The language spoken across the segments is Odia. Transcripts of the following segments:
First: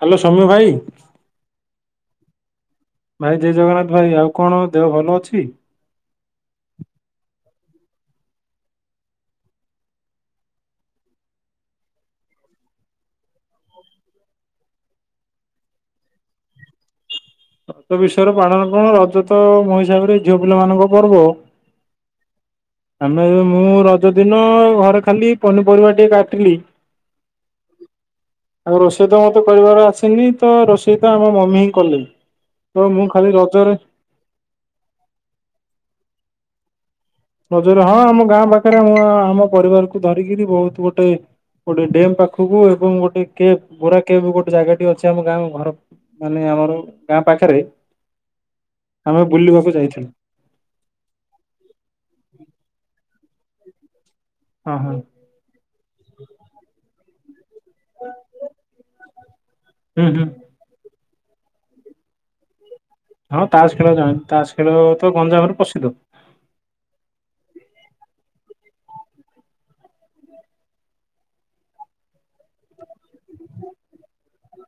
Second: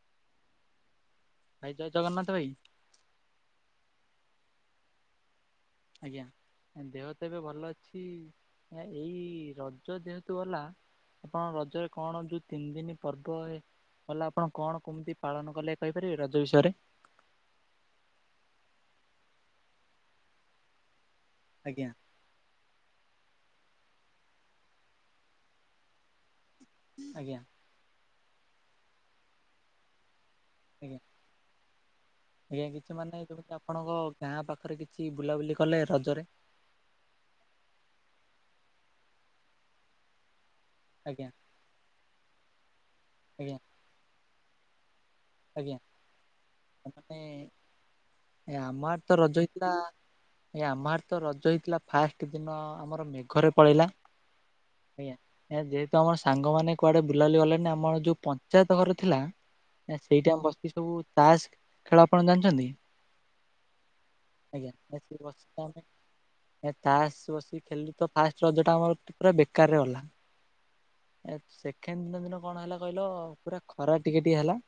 ହ୍ୟାଲ ସୋମ୍ୟ ଭାଇ। ଭାଇ ଜୟ ଜଗନ୍ନାଥ ଭାଇ। ଭାଇ ଜୟ ଜଗନ୍ନାଥ ଭାଇ, ଆଉ କଣ ଦେହ ଭଲ ଅଛି? ଆଜ୍ଞା ଦେହ ତ ଏବେ ଭଲ ଅଛି। [unintelligible] ଏଇ ରଜ ଯେହେତୁ ଗଲା ଆପଣ ରଜରେ କଣ ଯୋଉ ତିନିଦିନି ପର୍ବ ଏ କଲ ଆପଣ କଣ କେମିତି ପାଳନ କଲେ କହିପାରିବେ ରଜ ବିଷୟରେ? ରକ୍ ବିଷୟର ପାଳନ କଣ ରଜ ତ ମୋ ହିସାବରେ ଝିଅ ପିଲାମାନଙ୍କ ପର୍ବ। ଆଜ୍ଞା। ଆମେ ମୁଁ ରଜଦିନ ଘରେ ଖାଲି ପନିପରିବା ଟିକେ କାଟିଲି। ଆଜ୍ଞା। ଆଉ ରୋଷେଇ ତ ମତେ କରିବାର ଆସନି ତ ଆଜ୍ଞା ରୋଷେଇ ତ ଆମ ମମି ହିଁ କଲେ। ଆଜ୍ଞା ତ କିଛି ମୁଁ ମାନେ ଖାଲି କେମିତି ରଜରେ ଆପଣଙ୍କ ଗାଁ ପାଖରେ କିଛି ବୁଲାବୁଲି କଲେ ରଜରେ? ରଜରେ ହଁ ଆମ ଗାଁ ପାଖରେ ମୁଁ ଆମ ପରିବାରକୁ ଧରିକିରି ବହୁତ ଗୋଟେ ଆଜ୍ଞା ଗୋଟେ ଡ୍ୟାମ୍ ପାଖକୁ ଏବଂ ଗୋଟେ କେ ଆଜ୍ଞା ବୋରା କେବ ଗୋଟେ ଜାଗା ଟି ଅଛି ଆମ ଗାଁ ଘର ଆଜ୍ଞା ମାନେ ଆମର ଗାଁ ପାଖରେ। ଏ ଆମ ଆଡେ ତ ଆମେ ରଜ ହେଇଥିଲା। ବୁଲିବାକୁ ଯାଇଥିଲୁ। ଆଜ୍ଞା ଆମ ଆଡେ ତ ରଜ ହେଇଥିଲା ଫାଷ୍ଟ ଦିନ ଆମର ମେଘରେ ପଳେଇଲା, ହଁ ହଁ ଆଜ୍ଞା। ଯେହେତୁ ଆମର ସାଙ୍ଗମାନେ କୁଆଡ଼େ ବୁଲାଵୁଲି ଗଲେନି ଆମର ଯୋଉ ପଞ୍ଚାୟତ ଘର ଥିଲା ନା ହୁଁ ହୁଁ। ସେଇଟା ଆମ ବସ୍ତି ସବୁ ତାସ୍ ଖେଳ ଆପଣ ଜାଣିଛନ୍ତି? ହଁ ତାସ୍ ଖେଳ ଜାଣି ତାସ୍ ଆଜ୍ଞା ଖେଳ ନା ତ ସେ ଗଞ୍ଜାମରେ ବସିକି ଆମେ ପ୍ରସିଦ୍ଧ। ଏ ଚାସ୍ ବସିିକି ଖେିଲିଲୁ ତ ଫାଷ୍ଟ ରଜ ଟା ଆମର ପୁରା ବେକାରରେ ଗଲା। ଏ ସେକେଣ୍ଡ ଦିନ ଦିନ କଣ ହେଲା କହିଲ ପୁରା ଖରା ଟିକେ ଟିକେ ହେଲା।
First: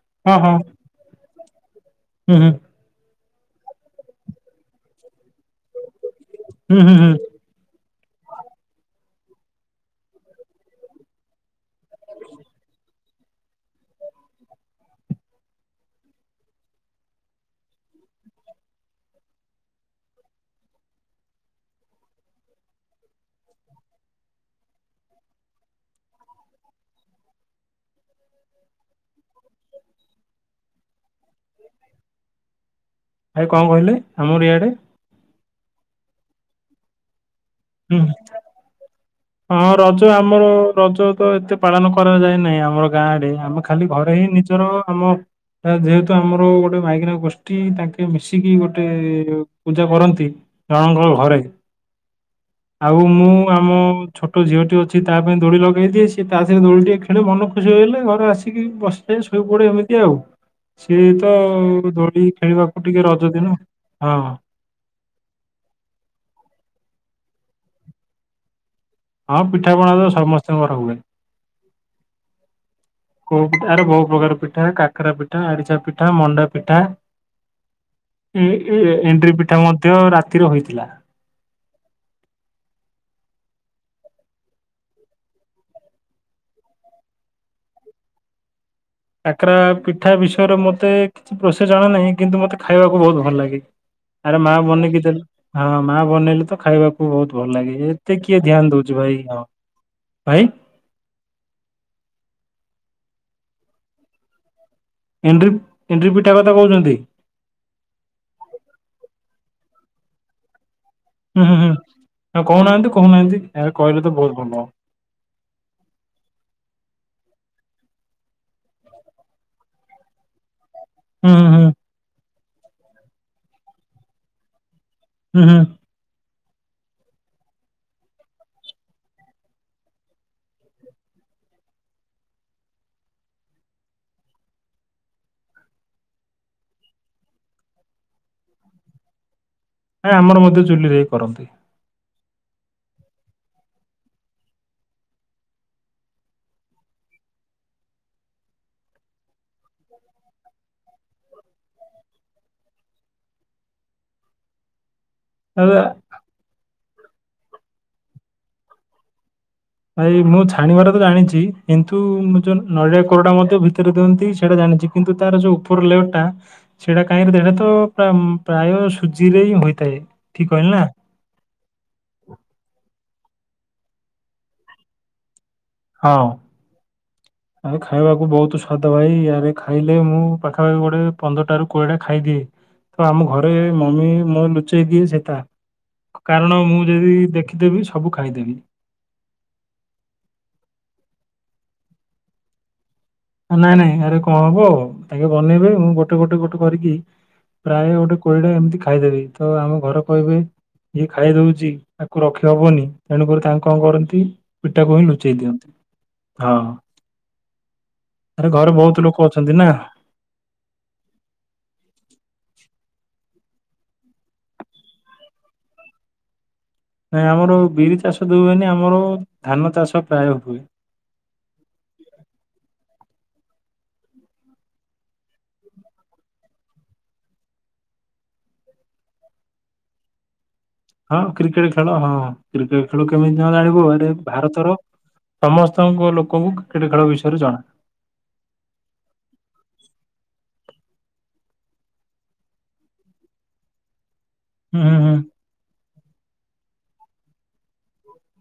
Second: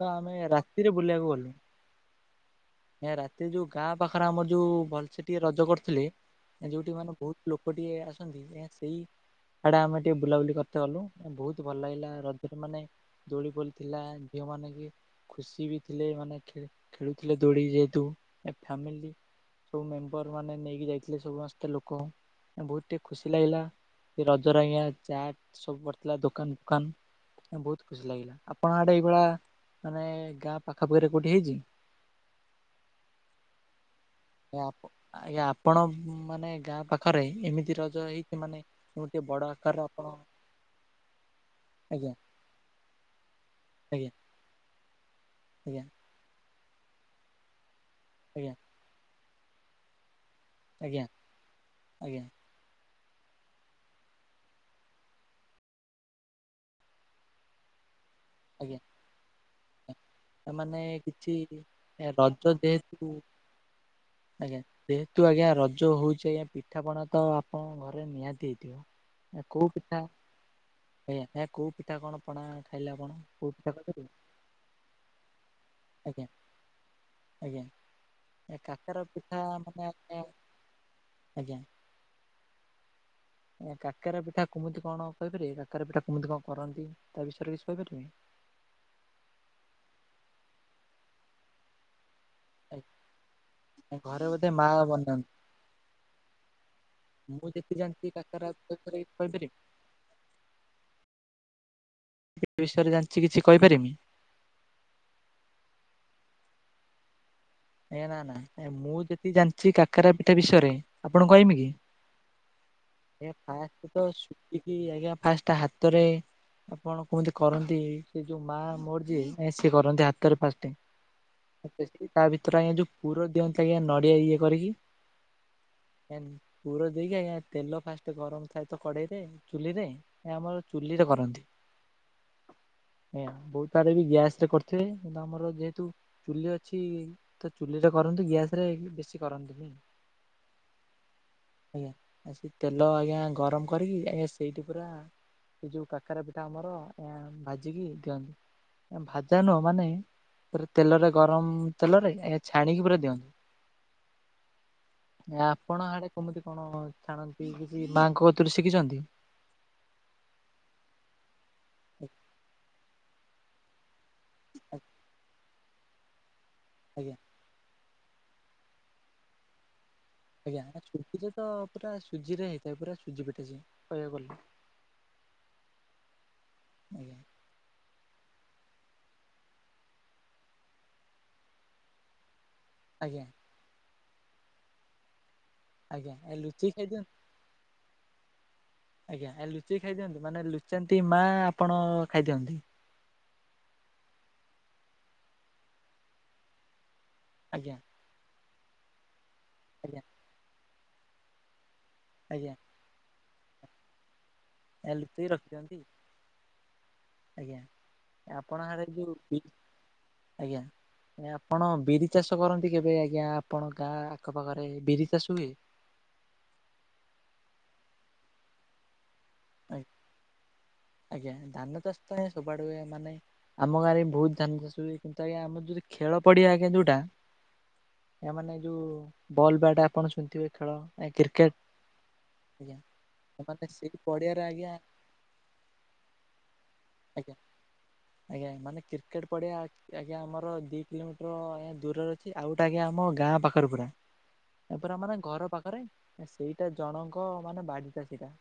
ତ ହଁ ଆମେ ହଁ ରାତିରେ ବୁଲିବାକୁ ଗଲୁନି। ହୁଁ, ହୁଁ। ଏ ରାତିରେ ଯୋଉ ଗାଁ ପାଖରେ ଆମର ଯୋଉ ଭଲ ସେ ଟିଏ ରଜ କରୁଥିଲି ହୁଁ ହୁଁ ଯୋଉଠି ହୁଁ ମାନେ ବହୁତ ଲୋକ ଟିକେ ଆସନ୍ତି ଏଁ ସେହି ହେଡେ ଆମେ ଟିକେ ବୁଲାବୁଲି କରିତେ ଗଲୁ ବହୁତ ଭଲ ଲାଗିଲା ରଜରେ ମାନେ ଦୋଳି ଫୋଳି ଥିଲା ଝିଅମାନେ କି ଖୁସି ବି ଥିଲେ ମାନେ ଖେ ଖେଳୁଥିଲେ ଦୋଳି ଯେହେତୁ, ଫ୍ୟାମିଲି ସବୁ ମେମ୍ବର ମାନେ ନେଇକି ଯାଇଥିଲେ ସମସ୍ତେ ଲୋକଙ୍କୁ ବହୁତ ଟିକେ ଖୁସି ଲାଗିଲା। ସେ ରଜରେ ଆଜ୍ଞା ଚାଟ୍ ସବୁ ପଡ଼ିଥିଲା ଦୋକାନ ଫୋକାନ। ହଁ ବହୁତ ଖୁସି ଲାଗିଲା ଆପଣ ଆଡେ ଏଇଭଳିଆ ମାନେ ଗାଁ ପାଖାପାଖିରେ କୋଉଠି ହେଇଛି? ଭାଇ କଣ କହିଲେ? ଆମର ଆ ଇଆଡେ ଆପ ଆଜ୍ଞା ଆପଣମାନେ ଗାଁ ପାଖରେ ଏମିତି ହୁଁ ରଜ ହେଇଛି ମାନେ ଗୋଟେ ବଡ ହଁ ଆକାରରେ ରଜ ଆପଣ ଆମର ରଜ ତ ଏତେ ପାଳନ ଆଜ୍ଞା କରାଯାଏ ନାହିଁ ଆମର ଗାଁ ଆଡ଼େ ଆମେ ଖାଲି ଆଜ୍ଞା ଘରେ ହିଁ ନିଜେ ଧର ଆମ ଆଜ୍ଞା ଯେହେତୁ ଆମର ଗୋଟେ ମାଇକିନା ଗୋଷ୍ଠୀ ତାଙ୍କେ ମିଶିକି ଆଜ୍ଞା ଗୋ ଟେ ପୂଜା କରନ୍ତି ଆଜ୍ଞା ଜଣଙ୍କ ଘରେ। ଆଜ୍ଞା ଆଉ ମୁଁ ଆମ ଛୋଟ ଝିଅଟି ଅଛି ତା ପାଇଁ ଦୋଳି ଲଗାଇ ଦିଏ ସିଏ ତା ସହିତ ଦୋଳି ଟିିକେ ଖେଳେ ମନ ଖୁସି ହେଇଗଲେ ଘରେ ଆସିକି ଆଜ୍ଞା ବସି ସେ ଶୋଇପଡ଼େ ଏମିତି ଆଉ ତାମାନେ ସିଏ ତ କିଛି ଦୋଳି ରଜ ଖେଳିବାକୁ ଟିକେ ଯେହେତୁ ରଜ ଦିନ, ହଁ। ଆଜ୍ଞା ଯେହେତୁ ଆଜ୍ଞା ରଜ ହଉଛି ଆଜ୍ଞା ପିଠାପଣା ତ ଆପଣଙ୍କ ଘରେ ନିହାତି ହେଇଥିବ। ହଁ ଏ କୋଉ ପିଠାପଣା ପିଠା? ତ ସମସ୍ତଙ୍କର ହୁଏ। ଆଜ୍ଞା ଏ କୋଉ ପିଠା କଣ ପଣା ଖାଇଲେ ଆପଣ, କୋଉ ପିଠା ଆରେ ବହୁ [unintelligible] ପ୍ରକାର ପିଠା, କାକରାପିଠା, ଆରିସାପିଠା, ଆଜ୍ଞା ମଣ୍ଡାପିଠା ଆଜ୍ଞା ଏ କାକରା ପିଠା ଏଣ୍ଡ୍ରିରିପିଠା ମାନେ ମଧ୍ୟ ଆଜ୍ଞା ରାତିରୁ ହୋଇଥିଲା। ଆଜ୍ଞା। ଆ କାକରା ପିଠା କେମିତି କଣ କହିପାରିବେ କାକରା ପିଠା କେମିତି କଣ କରନ୍ତି ତା ବିଷୟରେ କିଛି କହିପାରିବେ? କାକରା ପିଠା ବିଷୟରେ ମତେ କିଛି ପ୍ରୋସେ ଜଣାନାହିଁ କିନ୍ତୁ ମତେ ଆଜ୍ଞା ଖାଇବାକୁ ବହୁତ ଭଲଲାଗେ। ଘରେ ଆରେ ବୋଧେ ମା ବନେଇକି ଦେଲେ ବନାନ୍ତି ହଁ ମା ବନେଇଲେ ତ ଖାଇବାକୁ ବହୁତ ମୁଁ ଭଲ ଯେତିକି ଲାଗେ। ଜାଣିଛି ଏତେ କିଏ କାକରା ଧ୍ୟାନ ବିଷୟରେ ଦଉଛି କିଛି ଭାଇ, ହଁ କହିପାରିବି? ଭାଇ ଏହିବିଷୟରେ ଜାଣିଛି କିଛି କହିପାରିମି। ଏଣ୍ଡ୍ରି -ଏଣ୍ଡ୍ରି ପିଠା କଥା କହୁଛନ୍ତି। ଆଜ୍ଞା, ନାଁ, ନାଁ ମୁଁ ଯେତିକି ଜାଣିଛି କାକରାପିଠା ବିଷୟରେ ଆପଣଙ୍କୁ ହୁଁ ହୁଁ କହିମି କି? ହୁଁ ଆଉ କହୁନାହାନ୍ତି ଆଜ୍ଞା କହୁନାହାନ୍ତି ଆରେ ଫାଷ୍ଟ କହିଲେ ତ ବହୁତ ଭଲ ହବ। ସୁଖିକି ଆଜ୍ଞା ଫାଷ୍ଟ ହା ତରେ ଆପଣ କେମିତି କରନ୍ତି ସେ ଯୋଉ ମା ମୋର ଯିଏ ନାଇ ସିଏ କରନ୍ତି ହାତରେ ଫାଷ୍ଟ। ହୁଁ ହୁଁ ହୁଁ [unintelligible] ତା ଭିତରେ ଆଜ୍ଞା ଯୋଉ ପୁର ଦିଅନ୍ତେ ଆଜ୍ଞା ନଡ଼ିଆ ଇଏ କରିକି ହୁଁ, ହୁଁ। ହେନ୍ ପୁର ଦେଇକି ଆଜ୍ଞା ତେଲ ଫାଷ୍ଟ ଗରମ ଥାଏ ତ କଡ଼େଇରେ ଚୁଲିରେ ଏ ଆମର ଚୁଲିରେ କରନ୍ତି। [inaudible] ଆଜ୍ଞା। ଏ ବହୁ ତାର ବି ଗ୍ୟାସରେ କରିୁଥିବେ କିନ୍ତୁ ଆମର ଯେହେତୁ ଚୁଲି ଅଛି ତ ଚୁଲିରେ କରନ୍ତୁ ଗ୍ୟାସ ରେ ବେଶୀ କରନ୍ତିନି। ଏ ଆମର ମଧ୍ୟ ଚୁଲି ରେ କରନ୍ତି। ଆଜ୍ଞା ଆ ସେ ତେଲ ଆଜ୍ଞା ଗରମ କରିକି ଆଜ୍ଞା ସେଇଠି ପୁରା ସେ ଯୋଉ କାକରା ପିଠା ଆମର ଆଜ୍ଞା ଭାଜିକି ଦିଅନ୍ତି। ଭାଜା ନୁହଁ ମାନେ [unintelligible] ତେଲରେ ଗରମ ତେଲରେ ଆଜ୍ଞା ଛାଣିକି ପୁରା ଦିଅନ୍ତି। ଆରେ ଆପଣ ଆଡେ କୋମୁତି କଣ ଛାଣନ୍ତି କିଛି ମାଆଙ୍କ କତୁରୁ ଶିଖିଚନ୍ତି? ଭାଇ ମୁଁ ଛାଣିବାର ତ ଜାଣିଚି କିନ୍ତୁ ମୁ ଯୋଉ ନଡ଼ିଆ କୋରଟା ମଧ୍ୟ ଭିତରେ ଦିଅନ୍ତି ସେଟା ଜାଣିଚି କିନ୍ତୁ ତାର ଯୋଉ ଉପର ଲେୟର ଟା ସେଇଟା ଆଜ୍ଞା କାହିଁକି ସେଟା ତ ପ୍ରାୟ ସୁଜିରେ ହିଁ ହୋଇଥାଏ। ଠିକ କହିଲି ନା ଆଜ୍ଞା ସୁଜିରେ ତ ପୁରା ସୁଜିରେ ହେଇଥାଏ ପୁରା ସୁଜି ପିଠା ସିଏ କହିବାକୁ ଗଲେ। ହଁ। ଆଜ୍ଞା। ଆରେ ଖାଇବାକୁ ବହୁତ ସ୍ୱାଦ ଭାଇ ରେ ଖାଇଲେ ମୁଁ ପାଖାପାଖି ଗୋଟେ ପନ୍ଦରଟା ର କୋଡ଼ିଏଟା ଖାଇଦିଏ। ତ ଆମ ଆଜ୍ଞା ଘରେ ମମି ମୁଁ ଲୁଚେଇ ଦିଏ ସେତା ଆଜ୍ଞା ଏ କାରଣ ଲୁଚେଇ ମୁଁ ଖାଇଦିଅନ୍ତି ଯଦି ଦେଖିଦେବି ସବୁ ଖାଇଦେବି। ଆଜ୍ଞା ଲୁଚେଇକି ଖାଇଦିଅନ୍ତି ମାନେ ଲୁଚାନ୍ତି ମା ଆପଣ ଖାଇଦିଅନ୍ତି। ନାଇଁ ନାଇଁ ଆରେ କଣ ହବ ଆଗେ ବନେଇବେ ମୁଁ ଗୋଟେ ଗୋଟେ ଗୋଟେ କରିକି ଆଜ୍ଞା ପ୍ରାୟ ଗୋଟେ କୋଡ଼ିଟା ଏମିତି ଖାଇଦେବି ତ ଆମ ଘର ଆଜ୍ଞା କହିବେ ଇିଏ ଖାଇଦେଉଚି ତାକୁ ଆଜ୍ଞା ରଖିହେବନି। ତେଣୁକରି ତାଙ୍କୁ କଣ କରନ୍ତି ପିଠା ଏ କୁ ହିଁ ଲୁଚେଇ ଦିଅନ୍ତି, ରଖିଦିଅନ୍ତି ହଁ। ଆଜ୍ଞା। ଆରେ ଆପଣ ଘରେ ଆଡେ ବହୁତ ଯୋଉ ଲୋକ ବି ଅଛନ୍ତି ନା। ଆଜ୍ଞା। ଆପଣ ବିରି ଚାଷ କରନ୍ତି କେବେ ଆଜ୍ଞା ଆପଣ ଗାଁ ଆଖପାଖରେ ବିରି ଚାଷ ହୁଏ? ନାଇଁ ଆମର ବିରି ଚାଷ ଦଉଏନି ଆମର ଧାନ ଆଜ୍ଞା। ଚାଷ ପ୍ରାୟ ହୁଏ। ଆଜ୍ଞା ଧାନ ଚାଷ ତ ଆଜ୍ଞା ସବୁଆଡେ ହୁଏ ମାନେ ଆମ ଗାଁରେ ବି ବହୁତ ଧ୍ୟାନ ଚାଷ ହୁଏ କିନ୍ତୁ ଆଜ୍ଞା ଆମର ଯଦି ଖେଳ ପଡିଆ ଆଜ୍ଞା ଯୋଉଟା ଏ ମାନେ ଯୋଉ ବଲ୍ ବ୍ୟାଟ ଆପଣ ଶୁଣିଥିବେ ଖେଳ। ହଁ କ୍ରିକେଟ ଖେଳ ହଁ ଆଜ୍ଞା କ୍ରିକେଟ ଖେଳ। କେମିତି ନ ସେମାନେ ଜାଣିବୁ ସେଇ ଆଡେ ପଡିଆରେ ଭାରତର ଆଜ୍ଞା ସମସ୍ତଙ୍କ ଲୋକଙ୍କୁ କ୍ରିକେଟ ଖେଳ ଆଜ୍ଞା ବିଷୟରେ ଜଣା। ଆଜ୍ଞା ମାନେ କ୍ରିକେଟ୍ ପଡିଆ ଆଜ୍ଞା ଆମର ଦି କିଲୋମିଟର ଆ ଦୂରରେ ଅଛି ଆଉ ଗୋଟେ ଆଜ୍ଞା ଆମ ଗାଁ ପାଖରେ ପୁରା। ଏ ହୁଁ ପୁରା ହୁଁ ହୁଁ ମାନେ ଘର ପାଖରେ ସେଇଟା ଜଣଙ୍କ ମାନେ ବାଡ଼ିଟା ସେଇଟା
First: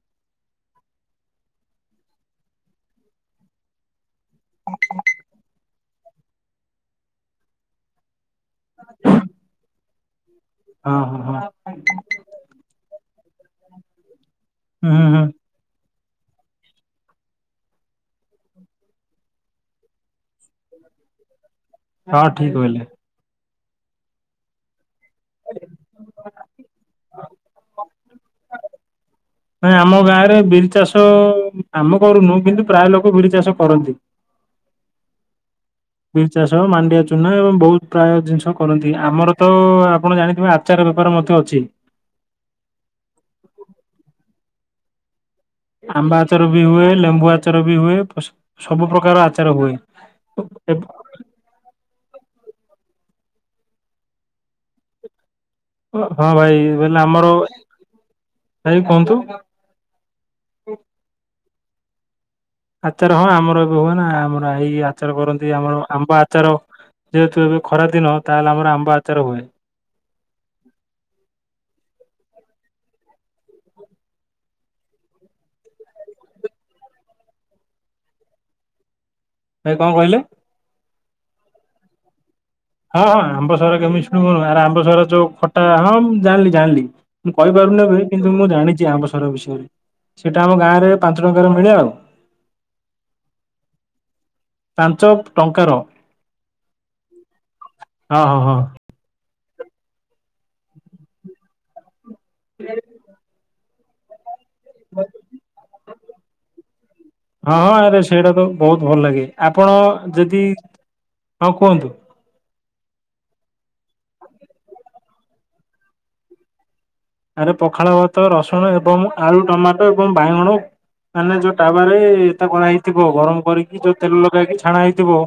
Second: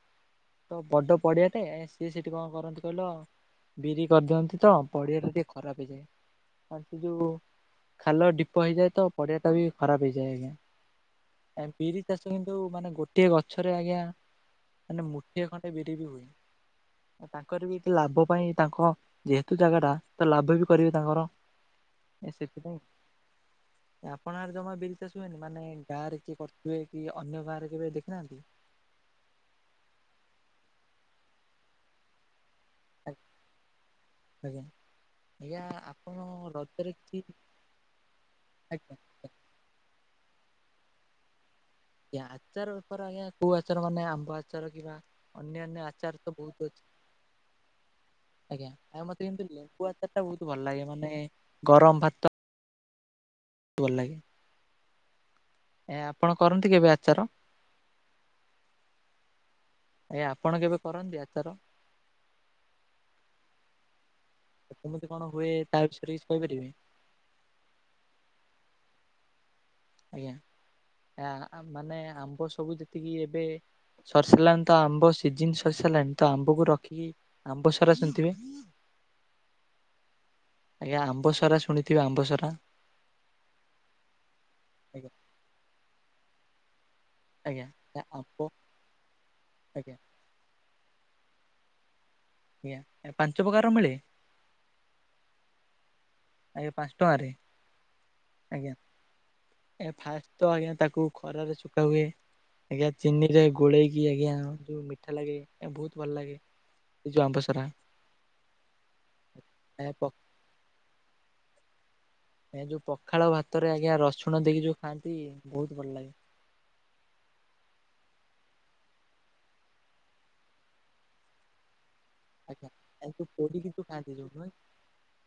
ତ ବଡ ପଡିଆଟେ ସିଏ ସେଠି କଣ କରନ୍ତି କହିଲ ବିରି କରିଦିଅନ୍ତି ତ ପଡ଼ିଆଟା ଟିକିେ ଖରାପ ହେଇଯାଏ। ଆ ସେ ଯେଉଁ ଖାଲ ଢିପ ପ ହେଇଯାଏ ତ ପଡିଆ ଟା ବି ଖରାପ ହେଇଯାଏ ଆଜ୍ଞା। ହଁ ହଁ ହଁ। ବିରି ଚାଷ କିନ୍ତୁ ମାନେ ଗୋଟିଏ ଗଛରେ ଆଜ୍ଞା ହୁଁ ମାନେ ହୁଁ ମୁ ହୁଁ ଠିଏ ଖଣ୍ଟେ ବିରି ବି ହୁଏ ତାଙ୍କର ବି ଏ ଲାଭ ପାଇଁ ତାଙ୍କ ଯେହେତୁ ଜାଗା ଟା ତ ଲାଭ ବି କରିବେ ତାଙ୍କର। ହଁ ଏ ଠିକ ସେଥିପାଇଁ କହିଲେ ଆପଣଙ୍କର ଜମା ବିରି ଚାଷ ହୁଏନି ମାନେ ଗାଁରେ କିଏ କରଥିବେ କି ଅନ୍ୟ ଗାଁରେ କେବେ ଦେଖିନାହାନ୍ତି? ନାଇ ଆମ ଗାଁରେ ବିରି ଚାଷ ଆମେ କରୁନୁ କିନ୍ତୁ ପ୍ରାୟ ଲୋକ ବିରି ଚାଷ କରନ୍ତି। ଆଜ୍ଞା ଆଜ୍ଞା ଆପ ବିରି ଚାଷ ମାଣ୍ଡିଆ ଚୁନା ଏବଂ ବହୁତ ପ୍ରାୟ ଜିନିଷ କରନ୍ତି ଆଜ୍ଞା ଆମର ତ ଆପଣ ଜାଣିଥିବେ ଆଚାର ବେପାର ମଧ୍ୟ ଅଛି। ଜ୍ଞା ଆଚାର ବେପାର ଆଜ୍ଞା କଉ ଆଚାର ମାନେ ଆମ୍ବ ଆଚାର କିଵା ଆମ୍ବ ଆଚାର ବି ହୁଏ ଲେମ୍ବୁ ଆଚାର ବି ହୁଏ ପସ ସବୁ ପ୍ରକାର ଆଚାର ହୁଏ। ତେ ବହୁତ ଭଲ ଲାଗେ ଏବ୍- ମାନେ ଗରମ ଭାତ ଭଲ ଲାଗେ। ଏ ହଁ ଆପଣ ଭାଇ କରନ୍ତି କେବେ ବଇଲେ ଆଚାର? ଆମର ଭାଇ କୁହନ୍ତୁ? ଆଜ୍ଞା ଆପଣ କେବେ କରନ୍ତି ଆଚାର? ଆଚାର ହଁ ଆମର ଏବେ ହୁଏ ନା ଆମର ଏଇ କେମିତି ଆଚାର କଣ ହୁଏ କରନ୍ତି ତା ଆମର ବିଷୟରେ ଆମ୍ବ କିଛି ଆଚାର। କହିପାରିବେ? ଯେହେତୁ ଏବେ ଖରାଦିନ ତାହେଲେ ଆମର ଆମ୍ବ ଆଚାର ହୁଏ। ଆଜ୍ଞା ହଁ ଆମ୍ ମାନେ ଆମ୍ବ ସବୁ ଯେତିକି ଏବେ ସରି ସାରିଲାଣି ତ ଆମ୍ବ ସିଜିିନ୍ ସରି ସାରିଲାଣି ତ ଆମ୍ବକୁ ରଖିକି ଆମ୍ବ ସରା କରୁଥିବେ? ଭାଇ କଣ କହିଲେ? ଆଜ୍ଞା ଆମ୍ବସରା ଶୁଣିଥିବେ ଆମ୍ବସରାା? ହଁ ହଁ ଆମ୍ବ ସରା କେମିତି ଶୁଣିବୁନୁ ଆରେ ଆମ୍ବ ସରା ଆଜ୍ଞା ଯୋଉ ଖଟା ହଁ ମୁଁ ଜାଣିଲି ଜାଣିଲି। ମୁଁ କହିପାରୁନି ଆଜ୍ଞା ଭାଇ କିନ୍ତୁ ଆମ୍ବ ମୁଁ ଜାଣିଚି ଆମ ସହର ବିଷୟରେ ଆଜ୍ଞା ସେଇଟା ଆମ ଗାଁ ରେ ପାଞ୍ଚ ଟଙ୍କାରେ ମିଳେ ଆଉ। ଆଜ୍ଞା ପାଞ୍ଚ ପ୍ରକାର ର ମିଳେ? ପାଞ୍ଚ ଟଙ୍କାର। ଆଜ୍ଞା ପାଞ୍ଚ ଟଙ୍କାରେ ହଁ ହଁ ହଁ ଆଜ୍ଞା। ଆଜ୍ଞା ଫାଷ୍ଟ ତ ଆଜ୍ଞା ତାକୁ ଖରାରେ ଶୁଖା ହୁଏ ଆଜ୍ଞା ଚିନିରେ ଗୋ ଗୋଳେଇକି ଆଜ୍ଞା ଯୋଉ ମିଠା ଲାଗେ ଆ ବହୁତ ଭଲ ଲାଗେ। ଏ ଯୋଉ ହଁ ହଁ ଆମ୍ବସରା ଆରେ ସେଇଟା ତ ବହୁତ ଭଲ ଲାଗେ ଆପଣ ଯେଦି ହଁ କୁହନ୍ତୁ? ହଁ ଯୋଉ ପଖାଳ ଭାତରେ ଆଜ୍ଞା ରସୁଣ ଦେଇକି ଯୋଉ ଖାଆନ୍ତି ବହୁତ ଭଲ ଲାଗେ। ଆରେ ପଖାଳ ଭାତ ରସୁଣ ଏବଂ ଆଳୁ ଟମାଟୋ ଏବଂ ବାହଗଣ। ମାନେ ଯୋଉ [unintelligible] ଆଜ୍ଞା। କରାହେଇଥିବ ଏ ଯୋଉ ଗରମ ପୋଡିକି କରିକି ଯୋଉ ଖାଆନ୍ତି ତେଲ ନୁହେଁ ଲଗେଇକି ଛାଣା ହେଇଥିବ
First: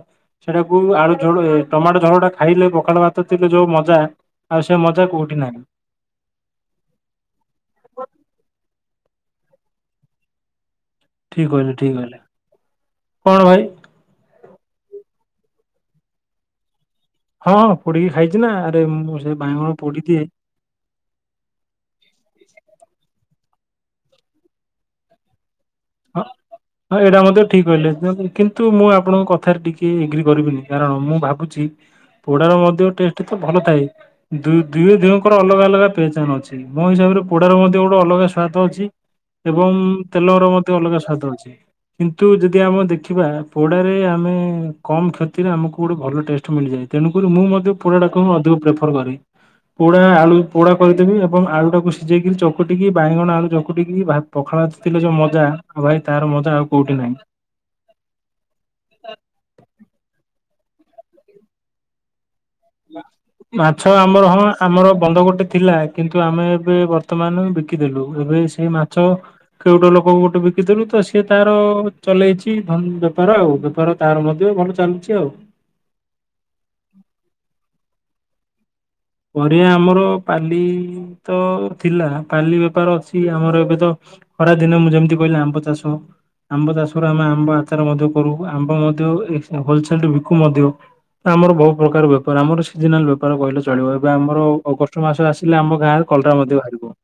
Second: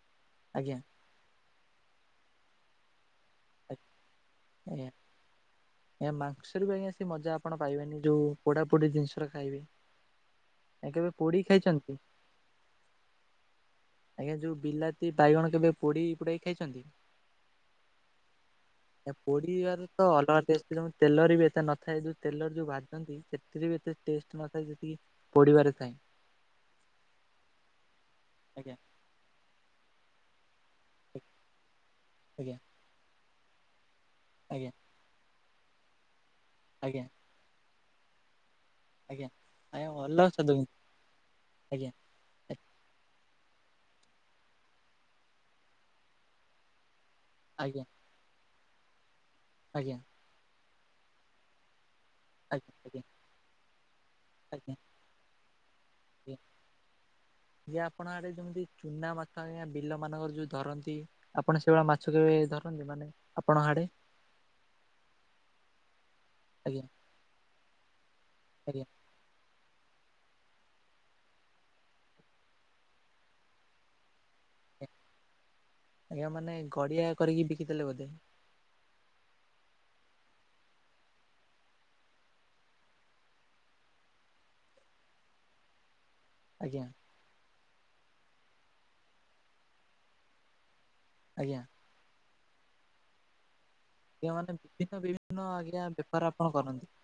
ଆଜ୍ଞା ସେଟାକୁ ଆଳୁଝୋଳ ଟମାଟୋ ଝର ଟା ଖାଇଲେ ପଖାଳ ଭାତ ଥିଲେ ଯୋଉ ମଜା ଆଉ ସେ ମଜା କୋଉଠି ନାହିଁ। ଆ ମାକ୍ସରେ [unintelligible] ସେ ମଜା ଆପଣ ପାଇବେନି ଯୋଉ ପୋଡ଼ା ପୋଡ଼ି ଜିନିଷରା ଖାଇବେ। ଆଉ କେବେ ଠିକ ପୋଡ଼ିକୀ କହିଲେ ଠିକ ଖାଇଛନ୍ତି? କହିଲେ କଣ ଭାଇ ଆଜ୍ଞା ଯୋଉ ବିଲାତି ବାଇଗଣ କେବେ ପୋଡ଼ି ପୁଡ଼ାକି ଖାଇଛନ୍ତି? ହଁ ହଁ ପୋଡ଼ିକି ଖାଇଚି ନା ଆରେ ମୁଁ ସେ ବାହଗଣ ପୋଡ଼ି ଦିଏ। [unintelligible] ତେଲର ବି ଏତେ ନଥାଏ ଯୋଉ ତେଲର ଯୋଉ ଭାଜନ୍ତି ସେଥିରେ ବି ଏତେ ଟେଷ୍ଟ ନଥାଏ ଯେତିକି ପୋଢ଼ିବାରେ ଥାଏଁ। ହଁ ହଁ ଏଇଟା ମଧ୍ୟ ଠିକ୍ କହିଲେ କିନ୍ତୁ ଆଜ୍ଞା ମୁଁ ଆପଣଙ୍କ କଥାରେ ଟିକେ ଏଗ୍ରୀ କରିବିନି। କାରଣ ମୁଁ ଭାବୁଛି ପୋଡ଼ା ର ଆଜ୍ଞା ମଧ୍ୟ ଟେଷ୍ଟ ତ ଭଲ ଥାଏ ଆଜ୍ଞା [unintelligible] ତାଙ୍କର ଅଲଗା ଅଲଗା ପେହଚାନ ଅଛି ମୋ ଆଜ୍ଞା ହିସାବରେ ପୋଡ଼ର ମଧ୍ୟ ଗୋଟେ ଅଲଗା ସ୍ଵାଦ ଅଛି। ଆଜ୍ଞା। ଏବଂ ଆଜ୍ଞା ଅଲଗା ତେଲର ସ୍ୱାଦ ମଧ୍ୟ କିନ୍ତୁ ଅଲଗା ସ୍ଵାଦ ଅଛି ଆଜ୍ଞା କିନ୍ ନ୍ତୁ ଯଦି ଆମେ ଦେଖିବା ପୋଡ଼ାରେ ଆମେ କମ୍ କ୍ଷତିରେ ଆମକୁ ଗୋଟେ ଭଲ ଟେଷ୍ଟ ମିଳିଯାଏ। ତେଣୁକରି ମୁଁ ମଧ୍ୟ ଆଜ୍ଞା ପୋଡ଼ାଟାକୁ ହିଁ ଅଧିକ ପ୍ରିଫର୍ କରେ ଆଜ୍ଞା ପୋଡ଼ା ଆଳୁ ପୋଡ଼ା କରିଦେବି ଏବଂ ଆଳୁଟାକୁ ସି ସିଝେଇକିରି ଆଜ୍ଞା ଚକଟିକି ଆଜ୍ଞା। ବାଇଗଣ ଆଳୁ ଚକୁଟିକି ଭା ପଖାଳ ଆଜ୍ଞା ଭାତ ଥିଲେ ଯଉ ମଜା। ଆଉ ଭାଇ ତାର ମଜା ଆଉ କୋଉଠି ନାହିଁ। ଯେ ଆପଣ ଆଡ଼େ ଯେମିତି ଚୁନା ମାଛ ଆଜ୍ଞା ବିଲ ମାନଙ୍କର ଯୋଉ ଧରନ୍ତି। ଆପଣ ସେଇଭଳିଆ ମାଛ କେବେ ଧର ମାଛ ଆମର ହଁ ଆମର ବନ୍ଧ ଗୋଟେ ଥିଲା। କିନ୍ତୁ ଆମେ ଏବେ ଆଜ୍ଞା ବର୍ତ୍ତମାନ ବିକି ଦେଲୁ ଏବେ ସେଇ ଆଜ୍ଞା ମାଛ କେଉଟ ଲୋକ କୁ ଗୋଟେ ବିକି ଥିଲୁ ତ ସିଏ ତାର ଚଲେଇଛି ଧ ବେପାର ଆଉ ବେପାର ତାର ମଧ୍ୟ ଭଲ ଆଜ୍ଞା ଚାଲୁଛି ଆଉ। ଆଜ୍ଞା ମାନେ ଗଡିଆ କରିକି ବିକିଥିଲେ ବୋଧେ। ପରିଆ ଆମର ପାଲି ତ ଥିଲା ପାଲି ବେପାର ଅଛି ଆମର ଏବେ ତ ଖରା ଦିନ ମୁଁ ଯେମିତି କହିଲି ଆମ୍ବ ଚାଷ। ଆମ୍ବ ଆଜ୍ଞା ଚାଷରେ ଆମେ ଆମ୍ବ ଆଚାର ମଧ୍ୟ କରୁ ଆମ୍ବ ମଧ୍ୟ ହୋଲସେଲରେ ବିକୁ ମଧ୍ୟ। ଆମର ଆଜ୍ଞା ବହୁତ ପ୍ରକାର ବେପାର ଆମର ସିଜନାଲ ବେପାର କହିଲେ ଚଳିବ। ଏବେ ଆଜ୍ଞା ଆମର ମାନେ ବିଭିନ୍ନ ଅଗଷ୍ଟ ମାସ ବିଭିନ୍ନ ଆସିଲେ ଆମ ଆଜ୍ଞା ଗାଁରେ ବେପାର କଲରା ଆପଣ ମଧ୍ୟ କରନ୍ତି। ବାହାରିବ।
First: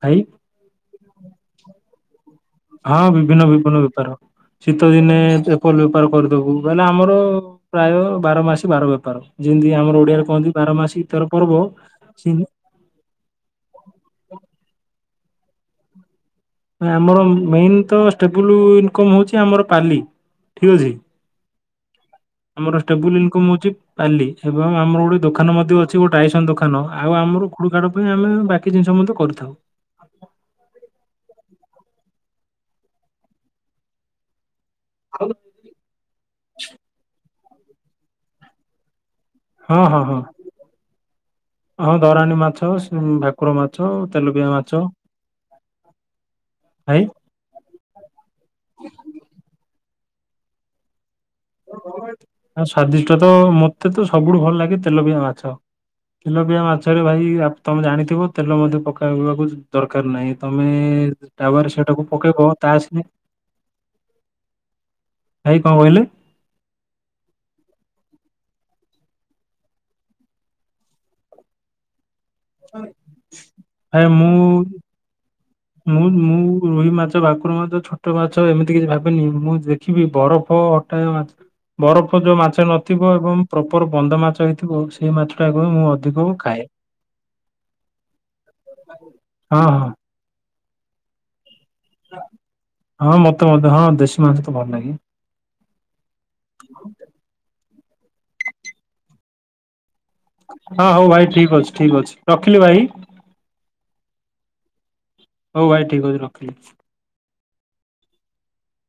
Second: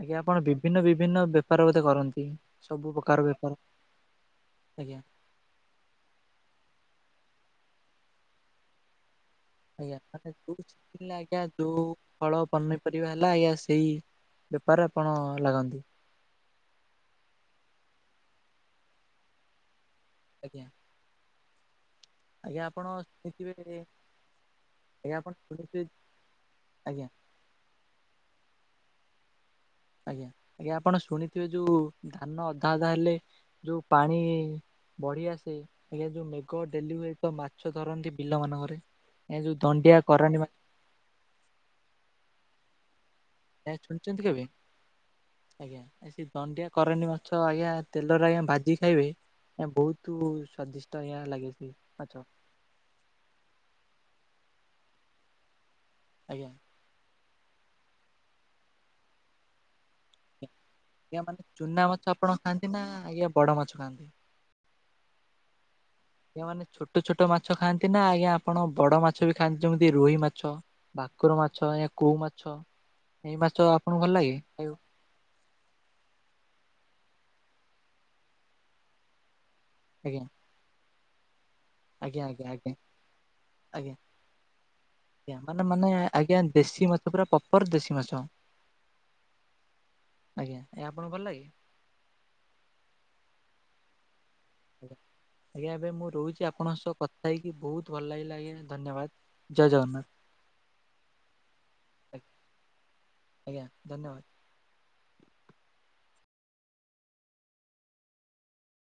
ଆଜ୍ଞା ଭାଇ ଆପଣ ବିଭିନ୍ନ ବିଭିନ୍ନ ବେପାର ବୋଧେ କରନ୍ତି। ସବୁ ହଁ ପ୍ରକାର ବିଭିନ୍ନ ବେପାର ବିଭିନ୍ନ ବେପାର ଶୀତ ଆଜ୍ଞା ଦିନେ କଲ ବେପାର କରିଦବୁ ବଲେ ଆମର ପ୍ରାୟ ବାର ମାସି ବାର ବେପାର। ଯିନ୍ତି ଆଜ୍ଞା ଆମର ଓଡିଆରେ ମାନେ କହନ୍ତି ଯୋଉ ବାର ମାସି ତେର ପର୍ବ ସି ପରିବା ହେଲା ଆଜ୍ଞା ସେଇ ବେପାର ଆପଣ ଲାଗନ୍ତି। ଆମର ମେନ୍ ତ ଷ୍ଟେବୁଲ୍ ଇନକମ୍ ହଉଛି ଆମର ପାଲି ଆଜ୍ଞା ଠିକ୍ ଅଛି। ଆଜ୍ଞା ଆମର ଆପଣ ଷ୍ଟେବୁଲ ଇନକମ୍ ହଉଛି ଶୁଣିଥିବେ ପାଲି ଏବଂ ଆମର ଆଜ୍ଞା ଗୋଟେ ଆପଣ ଦୋକାନ ମଧ୍ୟ ଶୁଣିଥିବେ ଅଛି ଗୋଟେ ଟାଇସନ ଦୋକାନ ଆଜ୍ଞା ଆଉ ଆମର [unintelligible] ପାଇଁ ଆମେ ବାକି ଜିନିଷ ମଧ୍ୟ କରିଥାଉ। ଆଜ୍ଞା ଆଜ୍ଞା ଆପଣ ଶୁଣିଥିବେ ଯୋଉ ଧାନ ଅଧା ଅଧା ହେଲେ ଯୋଉ ପାଣି ହଁ ବଢିଆ ସେ ଆଜ୍ଞା ଯୋଉ ମେଘ ଡେଲି ହୁଏ ତ ମାଛ ଧରନ୍ତି ବିଲ ମାନଙ୍କରେ। ଏ ଯୋଉ ହଁ ଦଣ୍ଡିଆ ହଁ ହଁ କରାଣ୍ଡି ମା ହଁ ଦରାଣୀ ମାଛ ଭା ଆଜ୍ଞା ଛୁଣିଛନ୍ତି କେବେ ଆଜ୍ଞା ଆ ସେ ଦନଡିଆ ଭାଇ କରାଣ୍ଡି ମା ଗଛ ଆଜ୍ଞା ତେଲର ଆଜ୍ଞା ଭାଜି ଖାଇବେ ଆ ବହୁତ ସ୍ଵାଦିଷ୍ଟ ଆଜ୍ଞା ଲାଗେ। ସେ ମାଛ ସ୍ଵାଦିଷ୍ଟ ତ ମତେ ତ ସବୁଠୁ ଭଲ ଲାଗେ ତେଲ ପିଆ ମାଛ। ଆଜ୍ଞା। ତେଲପିଆ ମାଛରେ ଭାଇ ତମେ ଜାଣିଥିବ ତେଲ ମଧ୍ୟ ପକେଇବାକୁ। ଦରକାର ନାହିଁ ତମେ ଆଜ୍ଞା ମାନେ ଟାୱାରେ ଚୁନା ମାଛ ସେଟାକୁ ଆପଣ ପକେଇବ ଖାଆନ୍ତି ତା ନା ଆସିଲି। ଆଜ୍ଞା ବଡ ମାଛ ଖାଆନ୍ତି? ଭାଇ କଣ କହିଲେ? ଆଜ୍ଞା ମାନେ ଛୋଟ ଛୋଟ ମାଛ ଖାଆନ୍ତି ନା ଆଜ୍ଞା ଆପଣ ବଡ ମାଛ ବି ଖାଆନ୍ତି ଯେମିତି ରୋହି ମାଛ। ଭାକୁର ମାଛ ୟା କୋଉ ମାଛ ଏଇ ମାଛ ଆପଣଙ୍କୁ ଭାଇ ଭଲ ଲାଗେ ମୁଁ ଖାଇ ମୁଁ ମୁଁ ରୋହି ମାଛ ଭାକୁର ମାଛ ଛୋଟ ମାଛ ଏମିତି କିଛି ଭାବେନି ମୁଁ ଦେଖିବି ବରଫ ହଉ ଅଟ। ବରଫ ଆଜ୍ଞା ଯଉଁ ଆଜ୍ଞା ଆଜ୍ଞା ମାଛ ଆଜ୍ଞା ନଥିବ ଏବଂ ପ୍ରପର ଆଜ୍ଞା। ବନ୍ଦ ମାଛ ହେଇଥିବ ସେଇ ମାଛଟାକୁ ବି ମୁଁ ଅଧିକ ଖାଏ। ସେ ପୁରା ପପର ଦେଶୀ ମାଛ। ହଁ ହଁ। ଆଜ୍ଞା ଏଆ ଆପଣ ଙ୍କୁ ଭଲ ଲାଗେ। ହଁ ମତେ ମଧ୍ୟ ହଁ ଦେଶିମାସ ତ ଭଲ ଆଜ୍ଞା ଲାଗେ। ଆଜ୍ଞା ଏବେ ମୁଁ ରହୁଛି ଆପଣଙ୍କ ସହ କଥା ହେଇକି ବହୁତ ଭଲ ଲାଗିଲା ଆଜ୍ଞା ଧନ୍ୟବାଦ ଜୟ ଜଗନ୍ନାଥ। ହଁ ହଉ ଭାଇ ଠିକ ଅଛି ଠିକ ଅଛି ରଖିଲି ଭାଇ। ଆଜ୍ଞା ଧନ୍ୟବାଦ। ହଉ ଭାଇ ଠିକ୍ ଅଛି ରଖିଲି।